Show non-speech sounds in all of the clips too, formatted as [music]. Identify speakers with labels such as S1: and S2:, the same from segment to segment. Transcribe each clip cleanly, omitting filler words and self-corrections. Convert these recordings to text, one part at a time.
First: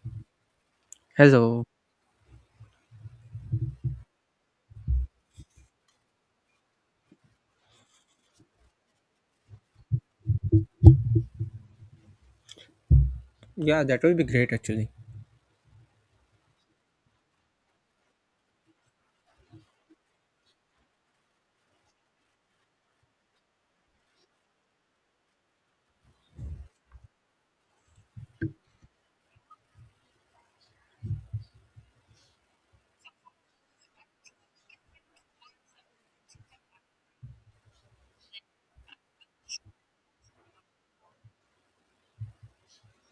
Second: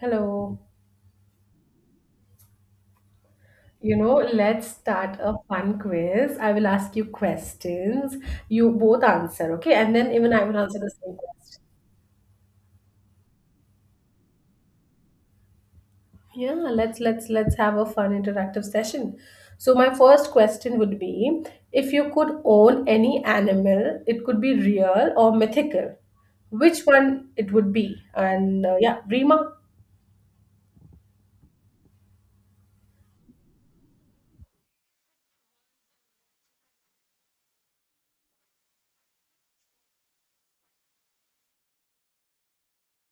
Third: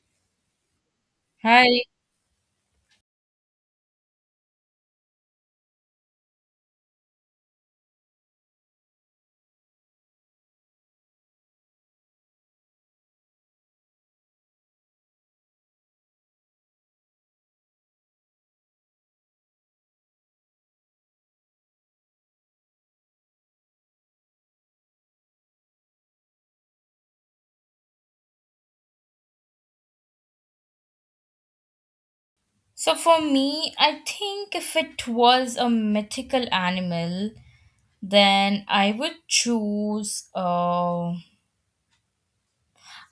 S1: Hello.
S2: Hello.
S3: Hi.
S1: You know, let's start a fun quiz. I will ask you questions. You both answer, okay? And then even I will answer the same question.
S2: Yeah, that would be great actually.
S1: Yeah, let's have a fun interactive session. So my first question would be if you could own any animal, it could be real or mythical. Which one it would be? And yeah, Rima.
S3: So for me, I think if it was a mythical animal, then I would choose.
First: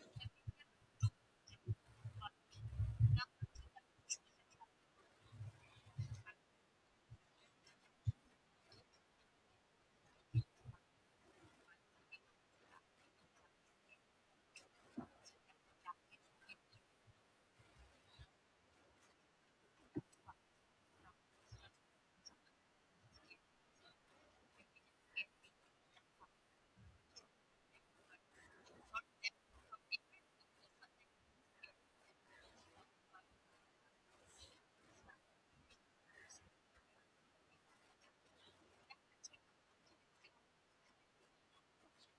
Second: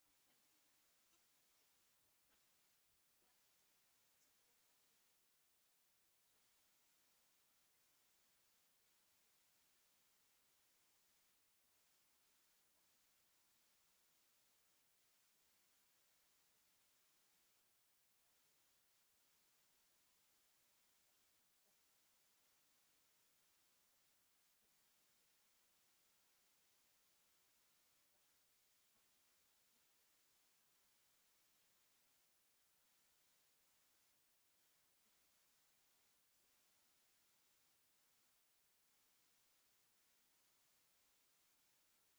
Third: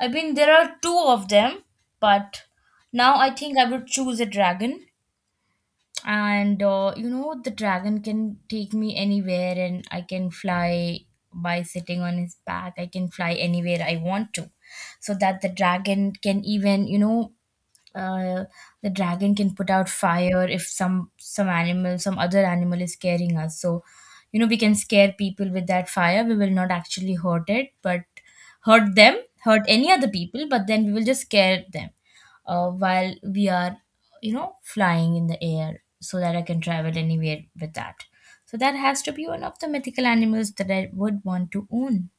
S3: I mean, there are two of them, but now I think I would choose a dragon. And you know, the dragon can take me anywhere, and I can fly by sitting on his back. I can fly anywhere I want to, so that the dragon can even uh, the dragon can put out fire if some animal, some other animal is scaring us. So you know, we can scare people with that fire. We will not actually hurt it, but hurt them, hurt any other people, but then we will just scare them while we are, you know, flying in the air, so that I can travel anywhere with that. So that has to be one of the mythical animals that I would want to own.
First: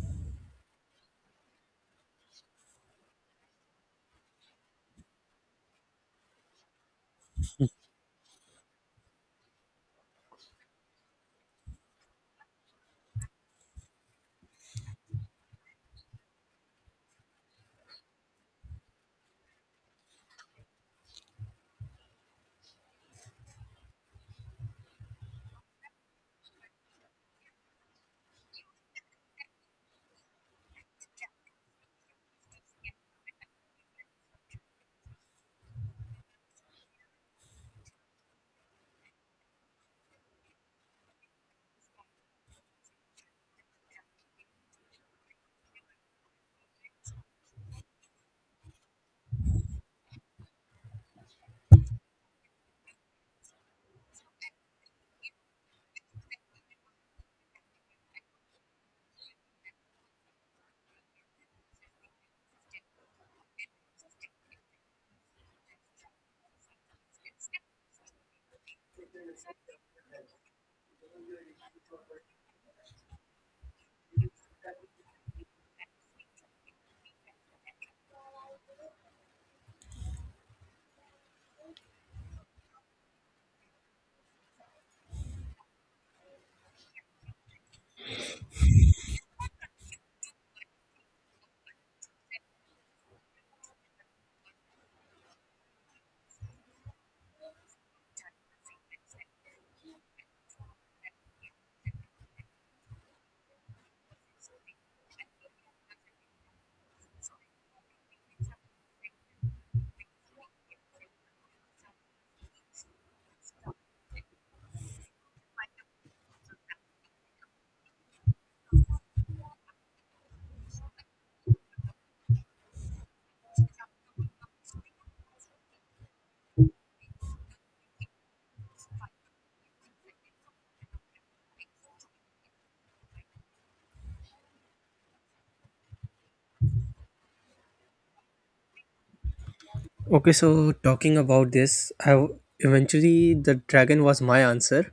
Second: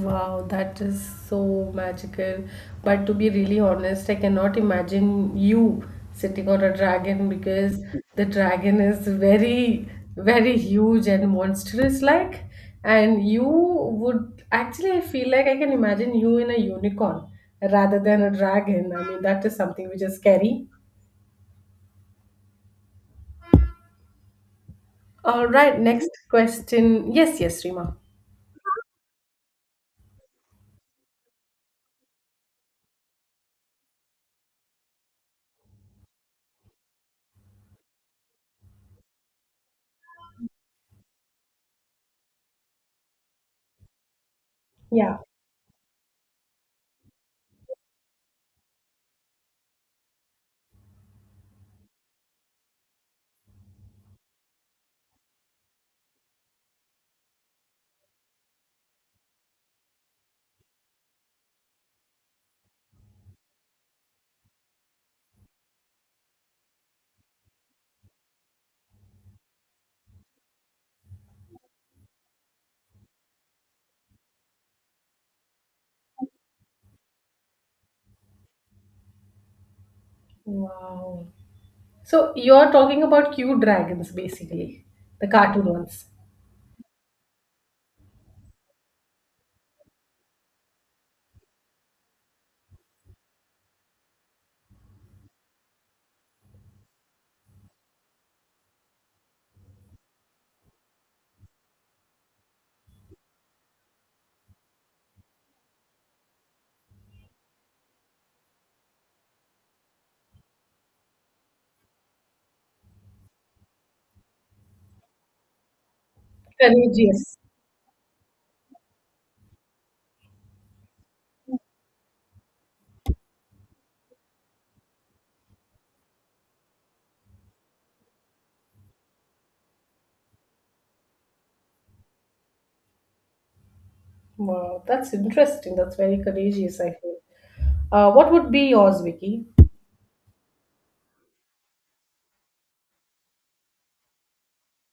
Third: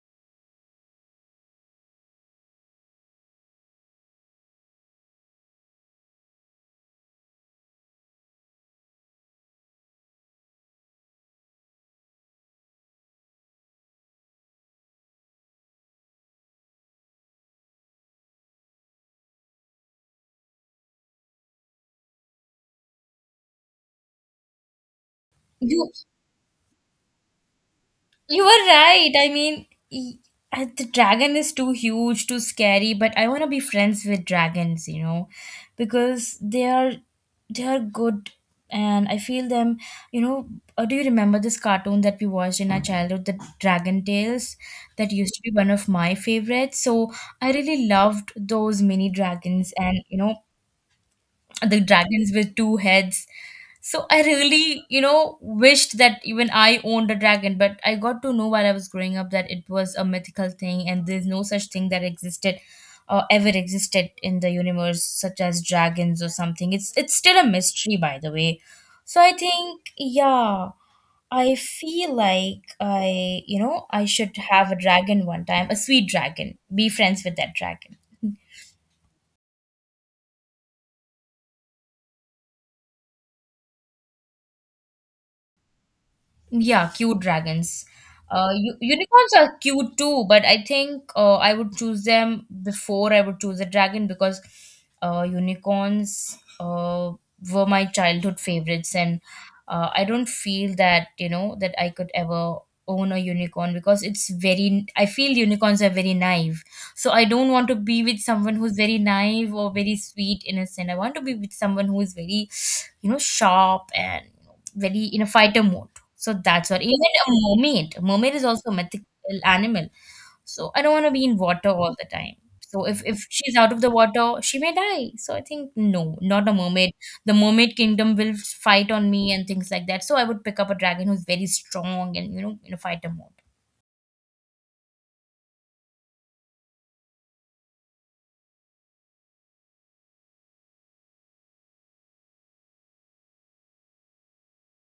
S1: Wow, that is so magical. But to be really honest, I cannot imagine you sitting on a dragon because the dragon is very, very huge and monstrous like. And you would actually, I feel like I can imagine you in a unicorn rather than a dragon. I mean, that is something which is scary. All right,
S3: you
S1: next question. Yes, yes, Rima.
S3: You were right. I mean, the dragon is too huge, too scary, but I want to be friends with dragons, you know, because they are good, and I feel them, you know. Uh, do you remember this cartoon that we watched in our childhood, the Dragon Tales? That
S1: Yeah.
S3: used to be one of my favorites. So I really loved those mini dragons and, you know, the dragons with two heads. So I really, you know, wished that even I owned a dragon, but I got to know while I was growing up that it was a mythical thing, and there's no such thing that existed or ever existed in the universe such as dragons or something. It's still a mystery, by the way. So I think, yeah, I feel like I, you know, I should have a dragon one time, a sweet dragon. Be friends with that dragon.
S1: Wow. So you're talking about cute dragons, basically, the cartoon ones.
S3: Yeah, cute dragons. Unicorns are cute too, but I think I would choose them before I would choose a dragon, because unicorns were my childhood favorites, and I don't feel that, you know, that I could ever own a unicorn because it's very. I feel unicorns are very naive, so I don't want to be with someone who's very naive or very sweet, innocent. I want to be with someone who is very, you know, sharp and very in a fighter mode. So that's what. Even a
S1: Courageous.
S3: mermaid. Mermaid is also a mythical animal. So I don't want to be in water all the time. So if she's out of the water, she may die. So I think no, not a mermaid. The mermaid kingdom will fight on me and things like that. So I would pick up a dragon who's very strong and, you know, in a fighter mode.
S1: Wow, that's interesting. That's very courageous, I feel. What would be yours, Vicky?
S2: Okay, so talking about this, eventually the dragon was my answer,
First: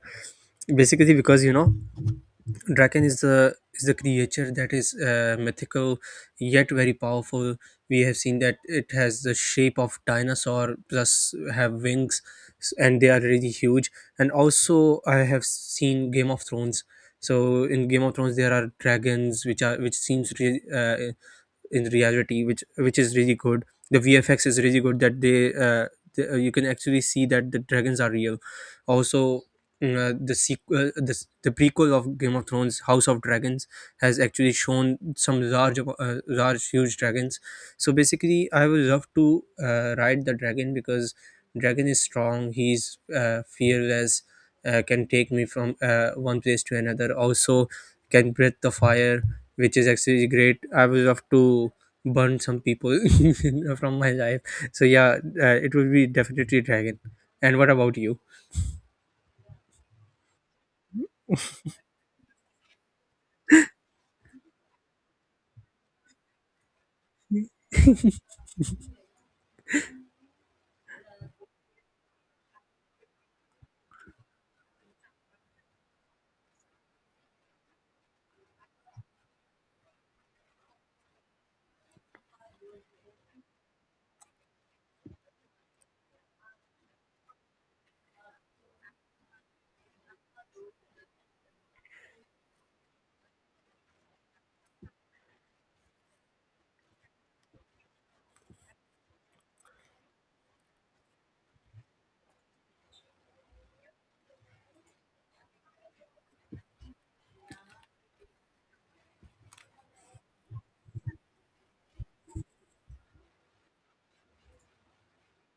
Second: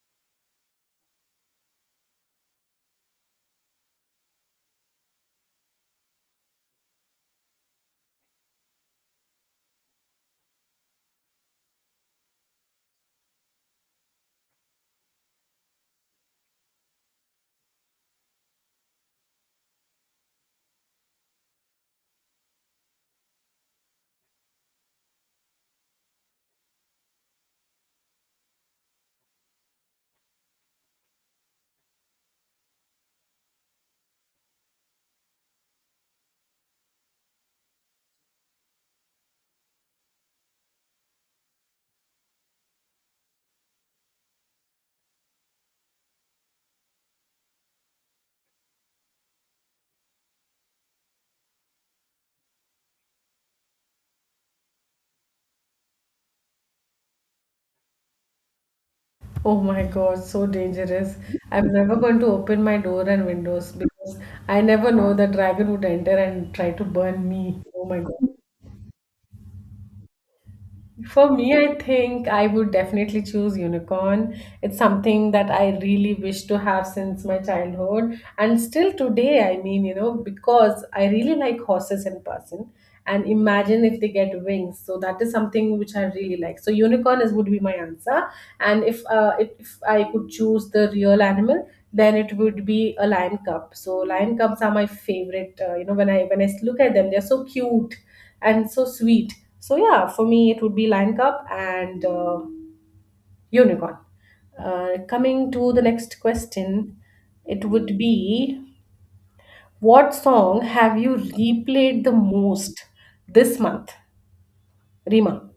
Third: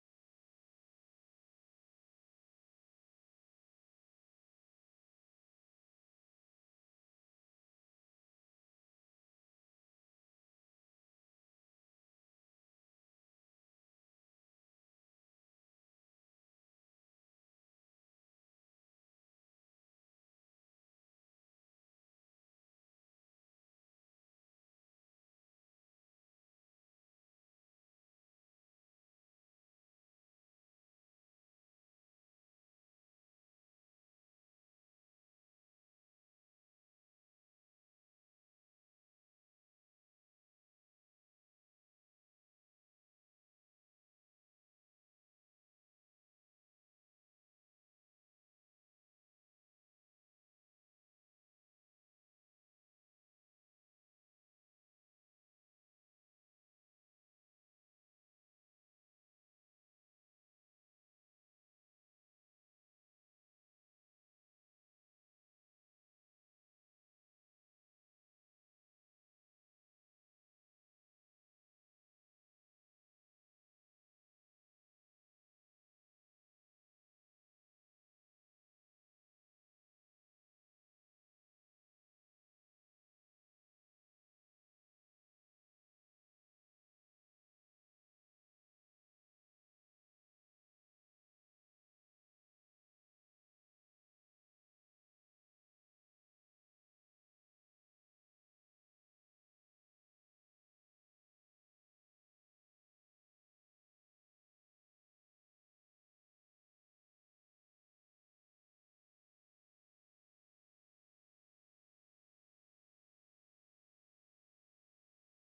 S2: basically because you know dragon is the creature that is mythical yet very powerful. We have seen that it has the shape of dinosaur plus have wings, and they are really huge. And also, I have seen Game of Thrones. So in Game of Thrones, there are dragons which seems really in reality which is really good. The VFX is really good that you can actually see that the dragons are real also. The prequel of Game of Thrones, House of Dragons, has actually shown some large huge dragons. So basically I would love to ride the dragon because dragon is strong, he's fearless, can take me from one place to another, also can breathe the fire, which is actually great. I was have to burn some people [laughs] from my life. So yeah, it will be definitely dragon. And what about you?
S1: Oh my God, so dangerous. I'm never going to open my door and windows because I never know the dragon would enter and try to burn me. Oh my God. For me, I think I would definitely choose unicorn. It's something that I really wish to have since my childhood. And still today, I mean, you know, because I really like horses in person. And imagine if they get wings. So that is something which I really like. So unicorn is would be my answer. And if if I could choose the real animal, then it would be a lion cub. So lion cubs are my favorite. You know, when I look at them, they're so cute and so sweet. So yeah, for me it would be Lion Cup and Unicorn. Coming to the next question, it would be what song have you replayed the most this month, Rima?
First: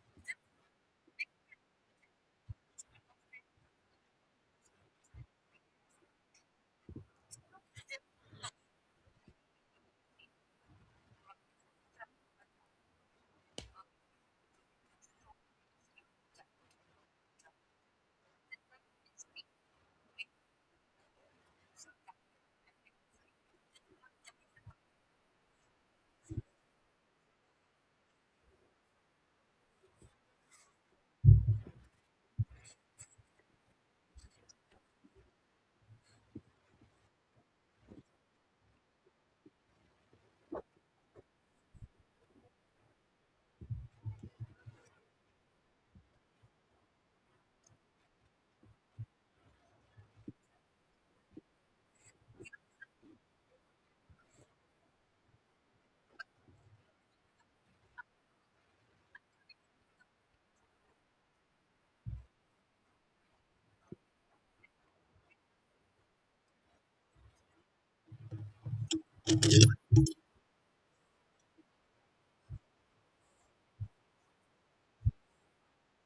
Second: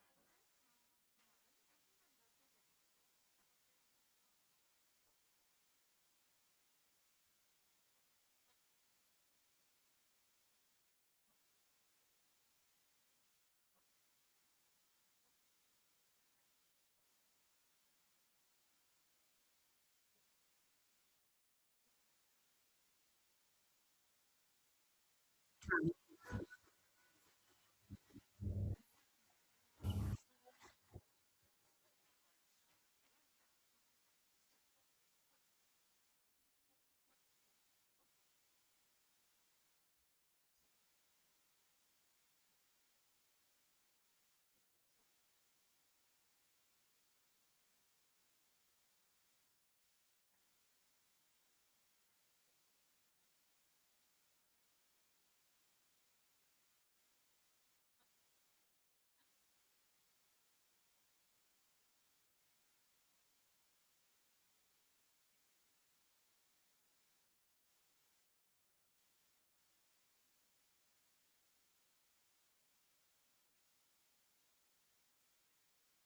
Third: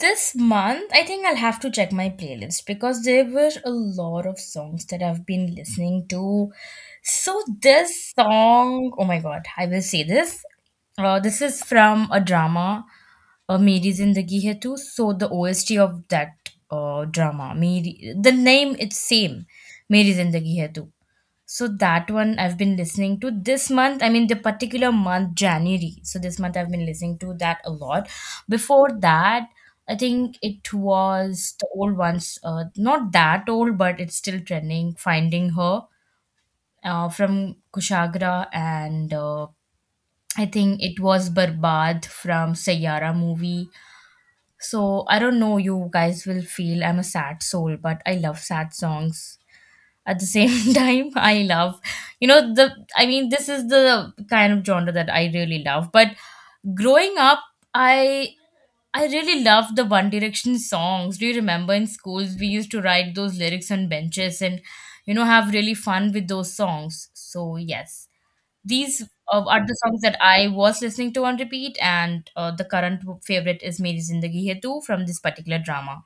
S3: This month, I think I'll have to check my playlist because there were a lot of songs that I've been listening to. So this song, oh my god, I will say this. This is from a drama, Meri Zindagi Hai Tu. So the OST of that drama, Meri, the name it's same, Meri Zindagi Hai Tu. So that one I've been listening to this month. I mean, the particular month, January. So this month I've been listening to that a lot. Before that, I think it was the old ones, not that old, but it's still trending. Finding Her from Kushagra, and I think it was Barbad from Sayara movie. So I don't know, you guys will feel I'm a sad soul, but I love sad songs at the same [laughs] time. I love, you know, the, I mean, this is the kind of genre that I really love. But growing up, i I really loved the One Direction songs. Do you remember in schools we used to write those lyrics on benches and, you know, have really fun with those songs? So yes, these are the songs that I was listening to on repeat, and the current favorite is Meri Zindagi Hai Tu from this particular drama.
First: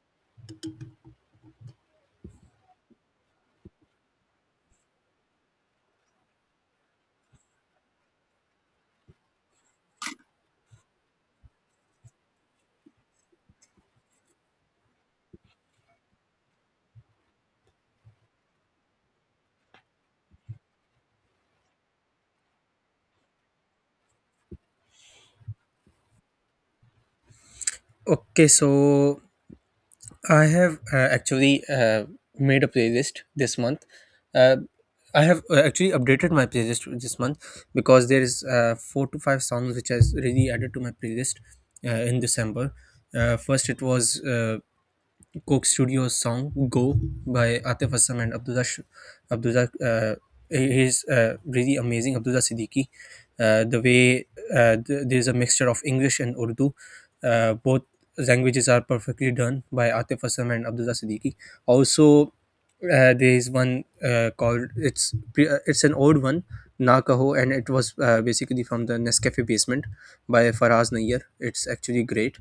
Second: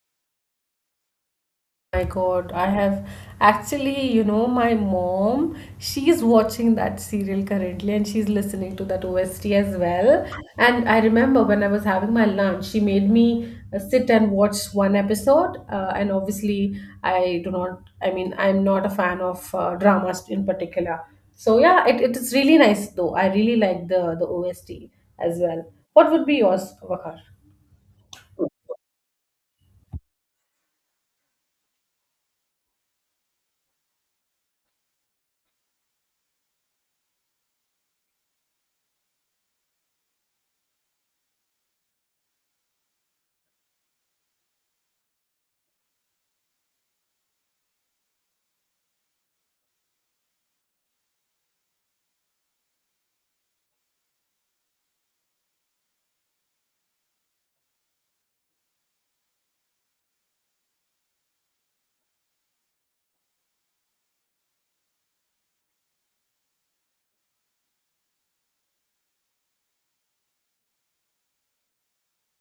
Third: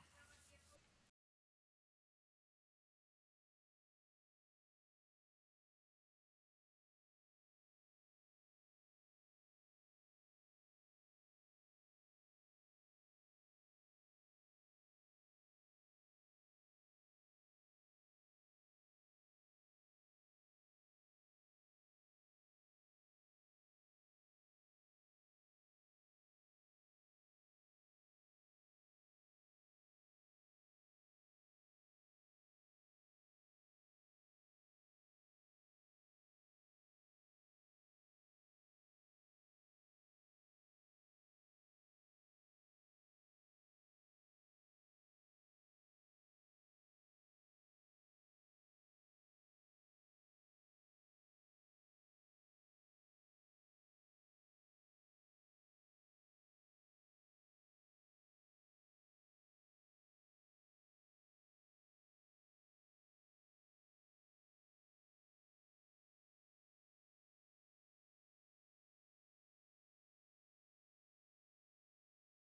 S1: My God, I have actually, you know, my mom, she's watching that serial currently and she's listening to that OST as well. And I remember when I was having my lunch, she made me sit and watch one episode. And obviously, I do not, I mean, I'm not a fan of dramas in particular. So yeah, it is really nice though. I really like the OST as well. What would be yours, Vakar?
S2: Okay, so I have actually made a playlist this month. Uh, I have actually updated my playlist this month because there is four to five songs which has really added to my playlist in December. First, it was Coke Studios song "Go" by Atif Aslam and Abdullah. He's really amazing. Abdullah Siddiqui, the way there's a mixture of English and Urdu, both languages are perfectly done by Atif Aslam and Abdullah Siddiqui. Also, there is one called, it's an old one, Na Kaho, and it was basically from the Nescafe Basement by Faraz Nayyar. It's actually great,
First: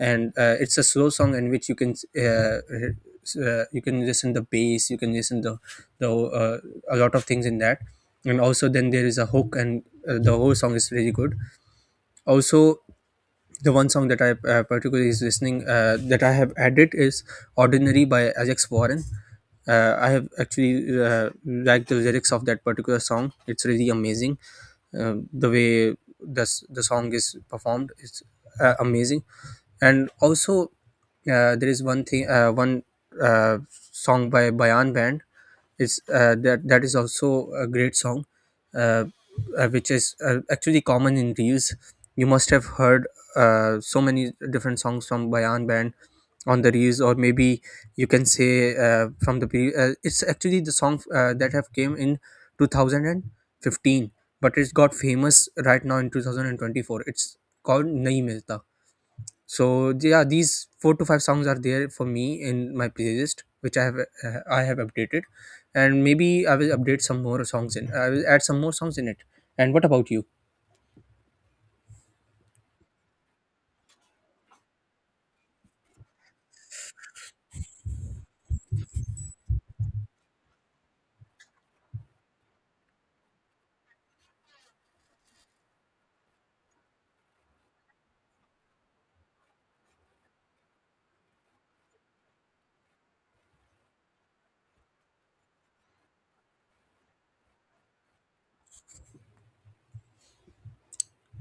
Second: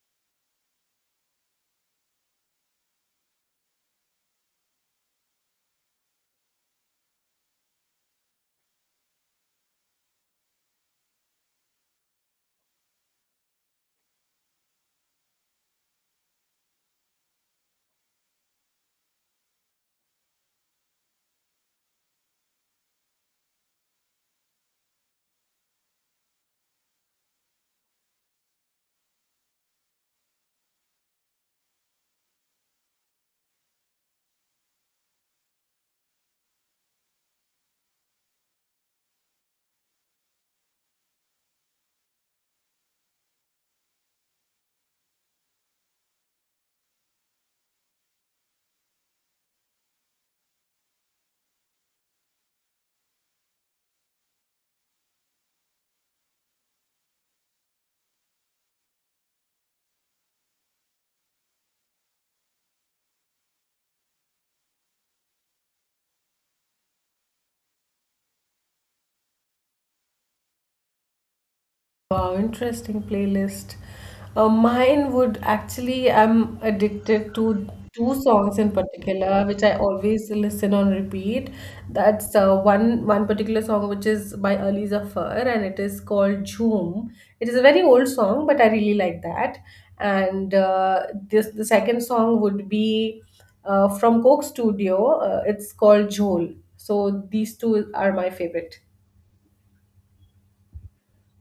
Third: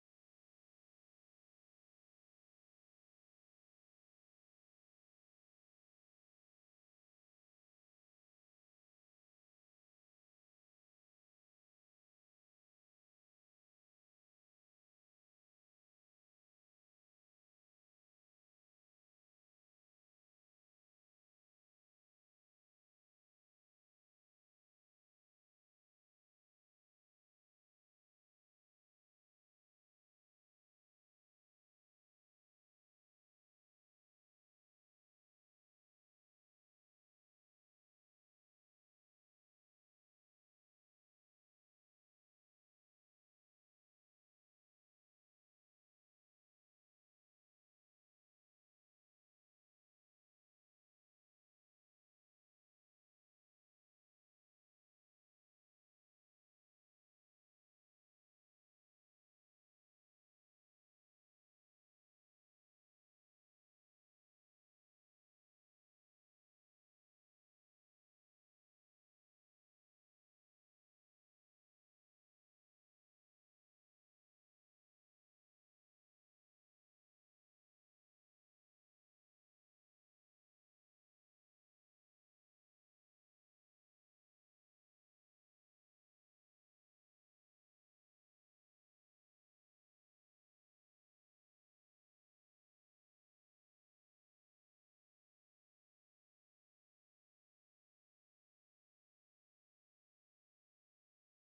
S2: and it's a slow song in which you can listen the bass, you can listen the a lot of things in that. And also then there is a hook, and the whole song is really good. Also, the one song that I particularly is listening, that I have added, is Ordinary by Alex Warren. I have actually liked the lyrics of that particular song. It's really amazing. The way the the song is performed is amazing. And also, there is one thing, one uh, song by Bayan Band. It's uh, that that is also a great song, uh, which is actually common in reels. You must have heard so many different songs from Bayan Band on the reels, or maybe you can say it's actually the song that have came in 2015, but it's got famous right now in 2024. It's called Nahi Milta. So yeah, these four to five songs are there for me in my playlist, which I have updated, and maybe I will update some more songs in. I will add some more songs in it. And what about you?
S1: Wow, interesting playlist. Mine would actually, I'm addicted to two songs in particular, which I always listen on repeat. That's one particular song which is by Ali Zafar, and it is called Jhoom. It is a very old song, but I really like that. And this the second song would be from Coke Studio. It's called Jhol. So these two are my favorite.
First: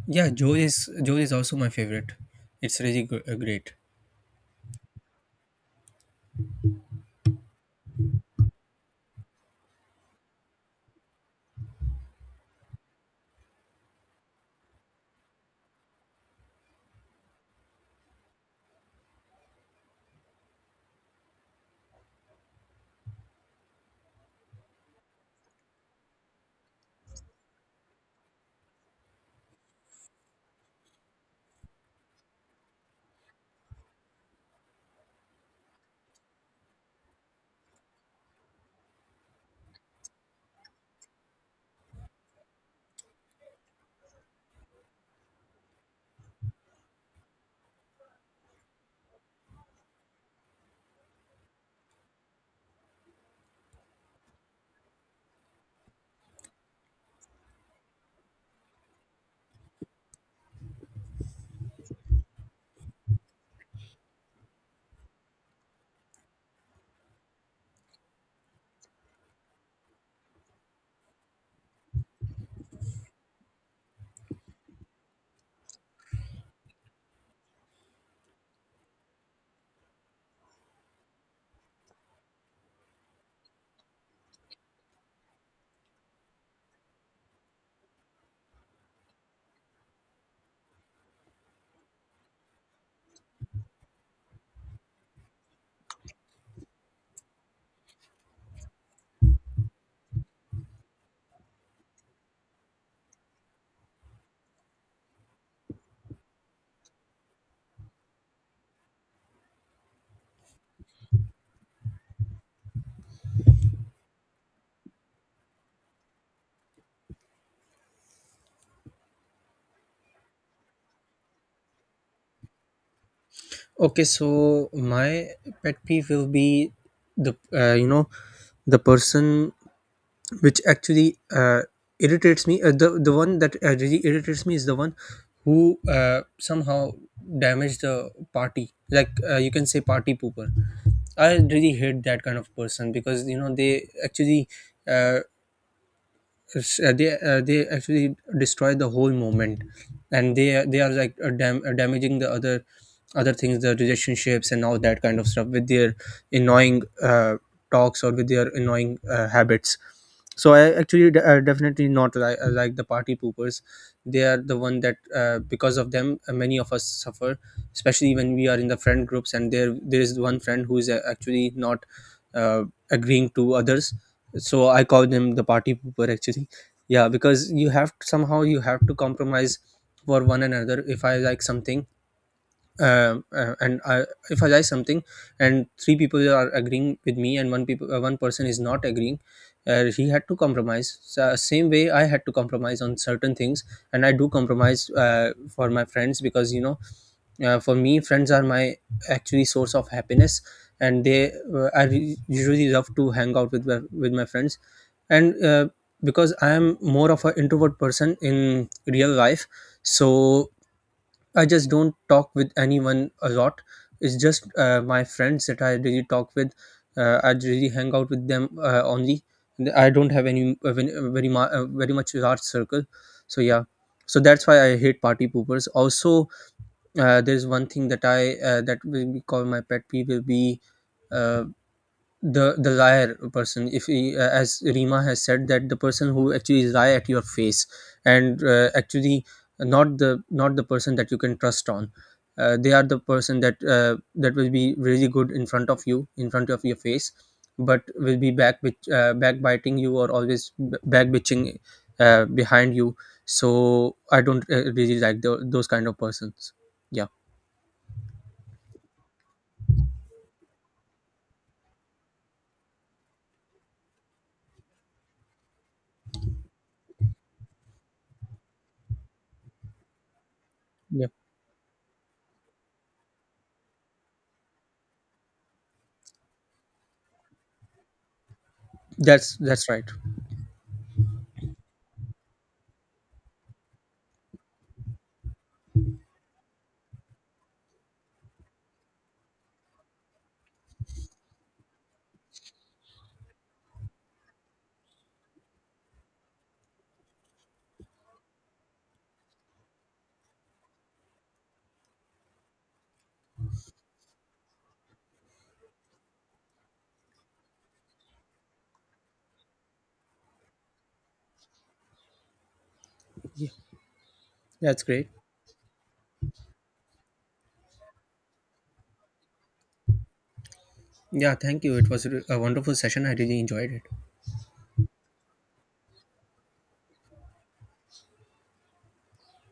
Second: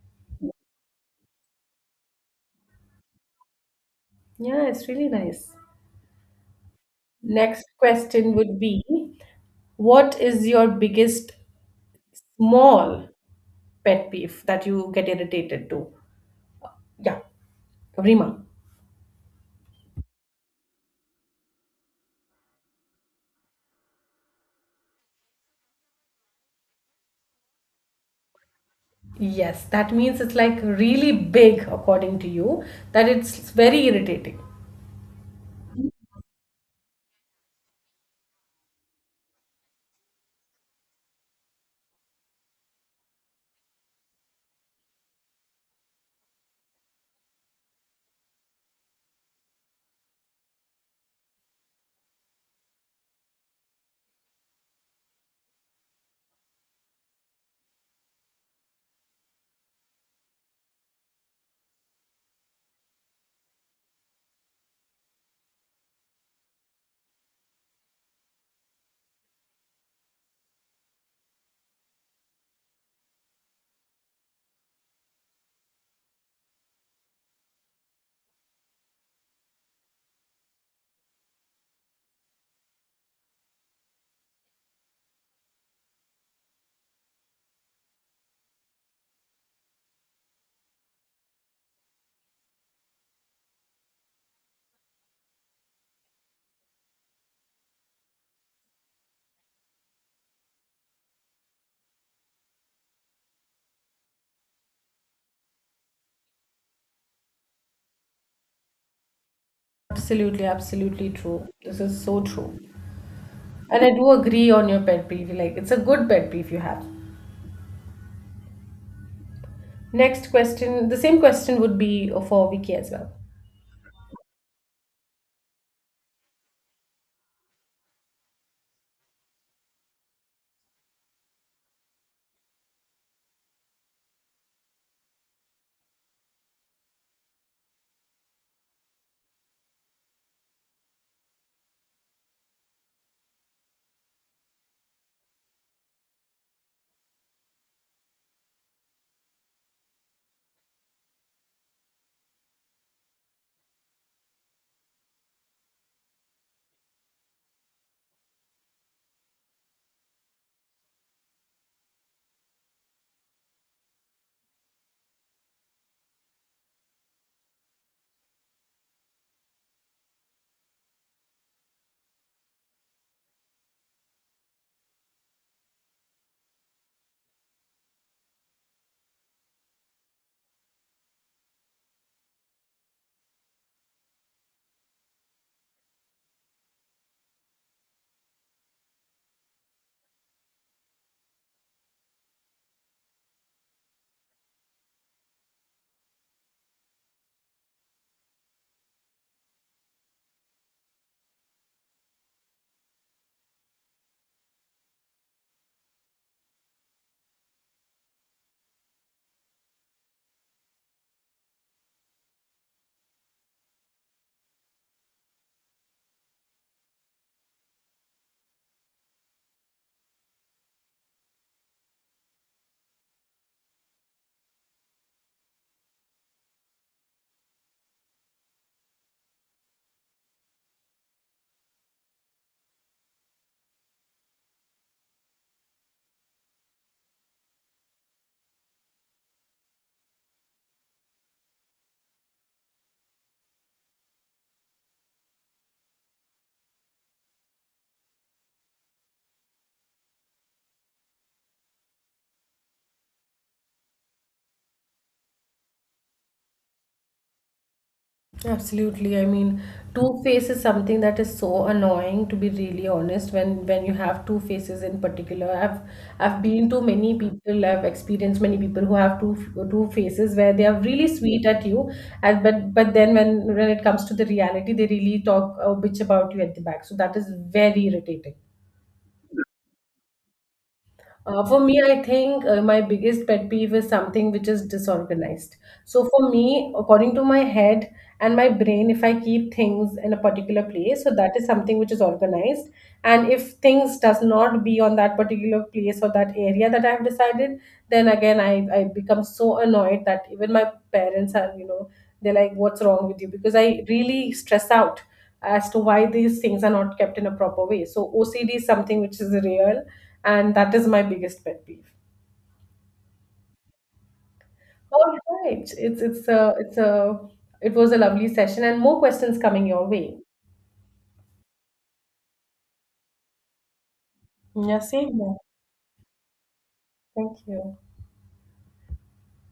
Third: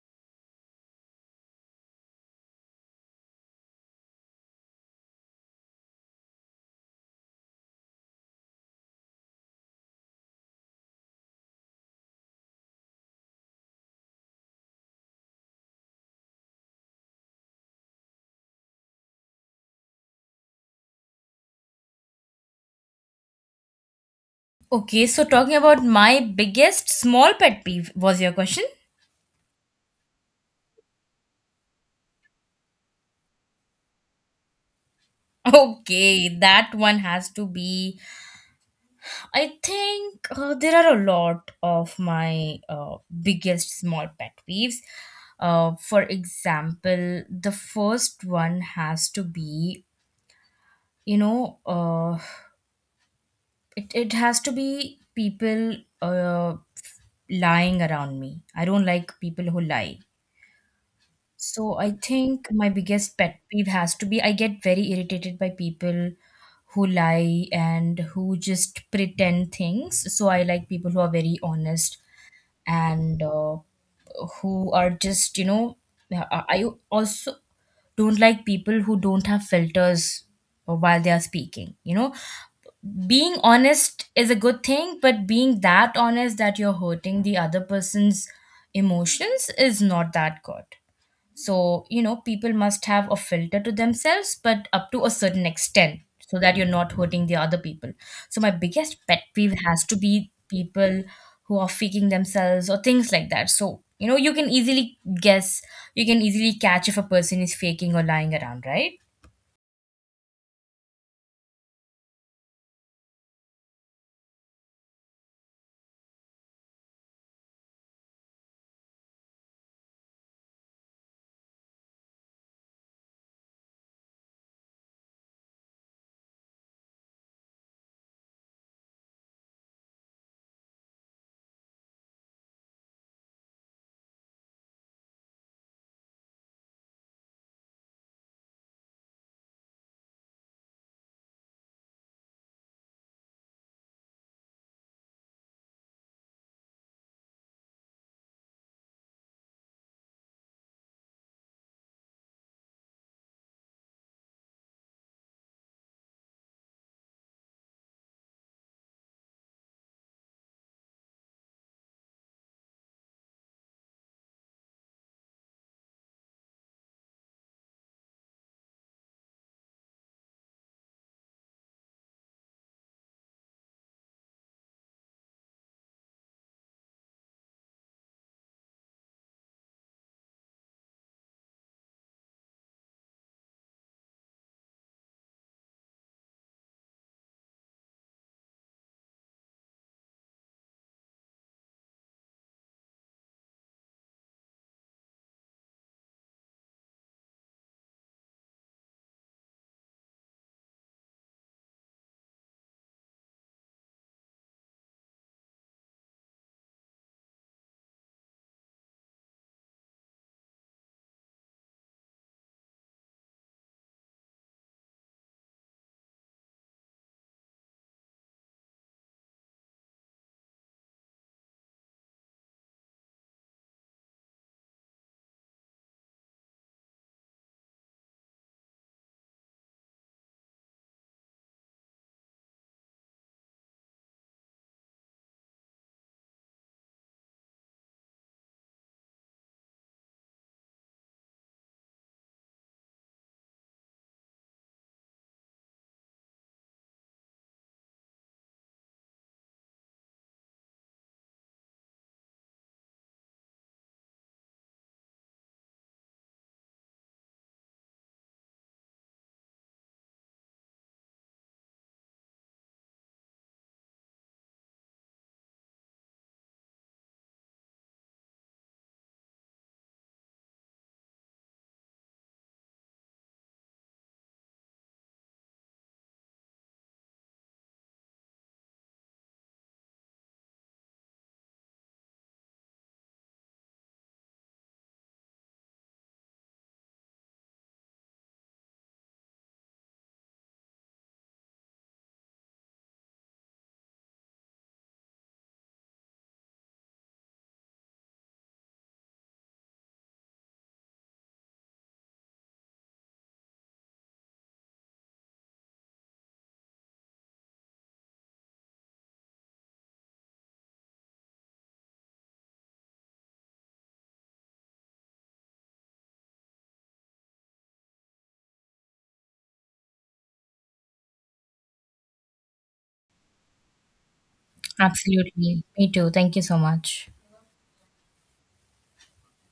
S2: Yeah, Joe is also my favorite. It's really great.
S1: Yeah, it's really nice. Next question would be, what is your biggest small pet peeve that you get irritated to? Yeah, Rima.
S3: Okay, so talking about my biggest small pet peeve was your question.
S1: Yes, that means it's like really big, according to you, that it's very irritating.
S3: Okay, that one has to be. I think there are a lot of my biggest small pet peeves. For example, the first one has to be, you know, it has to be people lying around me. I don't like people who lie. So I think my biggest pet peeve has to be I get very irritated by people who lie and who just pretend things. So I like people who are very honest, and who are just, you know, I also don't like people who don't have filters while they are speaking. You know, being honest is a good thing, but being that honest that you're hurting the other person's emotions is not that good. So, you know, people must have a filter to themselves, but up to a certain extent, so that you're not hurting the other people. So my biggest pet peeve has to be people who are faking themselves or things like that. So, you know, you can easily guess, you can easily catch if a person is faking or lying around, right?
S1: Absolutely, absolutely true. This is so true. And I do agree on your pet peeve. Like, it's a good pet peeve you have. Next question, the same question would be for Vicky as well.
S2: Okay, so my pet peeve will be the, you know, the person which actually irritates me. The one that really irritates me is the one who somehow damaged the party. Like, you can say party pooper. I really hate that kind of person because you know they actually, uh, it's, they actually destroy the whole moment, and they are like damaging the other things, the relationships and all that kind of stuff with their annoying talks or with their annoying habits. So I actually definitely not like the party poopers. They are the one that, because of them, many of us suffer, especially when we are in the friend groups and there is one friend who is actually not uh, agreeing to others. So I call them the party pooper actually. Yeah, because you have somehow you have to compromise for one another. If I like something, um, uh, and I, if I like something and three people are agreeing with me and one person is not agreeing, he had to compromise. So same way I had to compromise on certain things, and I do compromise for my friends because you know, for me friends are my actually source of happiness, and they I usually love to hang out with my friends. And because I am more of an introvert person in real life, so I just don't talk with anyone a lot. It's just my friends that I really talk with, I really hang out with them only. I don't have any very much large circle. So yeah, so that's why I hate party poopers. Also, there's one thing that I that will be called my pet peeve will be uh, the liar person. If he, as Rima has said, that the person who actually lie at your face and, actually not the person that you can trust on. They are the person that, that will be really good in front of you, in front of your face, but will be backbiting you or always back bitching behind you. So I don't really like those kind of persons. Yeah.
S1: Absolutely. I mean, two face is something that is so annoying to be really honest when you have two faces in particular. I've been to many people, I've experienced many people who have two faces where they are really sweet at you and but then when it comes to the reality they really talk a bitch about you at the back. So that is very irritating.
S2: That's right.
S1: For me, I think my biggest pet peeve is something which is disorganized. So, for me, according to my head and my brain, if I keep things in a particular place, so that is something which is organized. And if things does not be on that particular place or that area that I have decided, then again I become so annoyed that even my parents are, you know, they're like, "What's wrong with you?" Because I really stress out as to why these things are not kept in a proper way. So OCD is something which is real, and that is my biggest pet peeve.
S2: Yeah. That's
S1: All
S2: great.
S1: right, it's a it was a lovely session, and more questions coming your way.
S2: Yeah, thank you. It was a wonderful session. I really enjoyed it.
S1: Yeah, same here.
S3: Absolutely. Me too. Thank you so much.
S1: Thank you.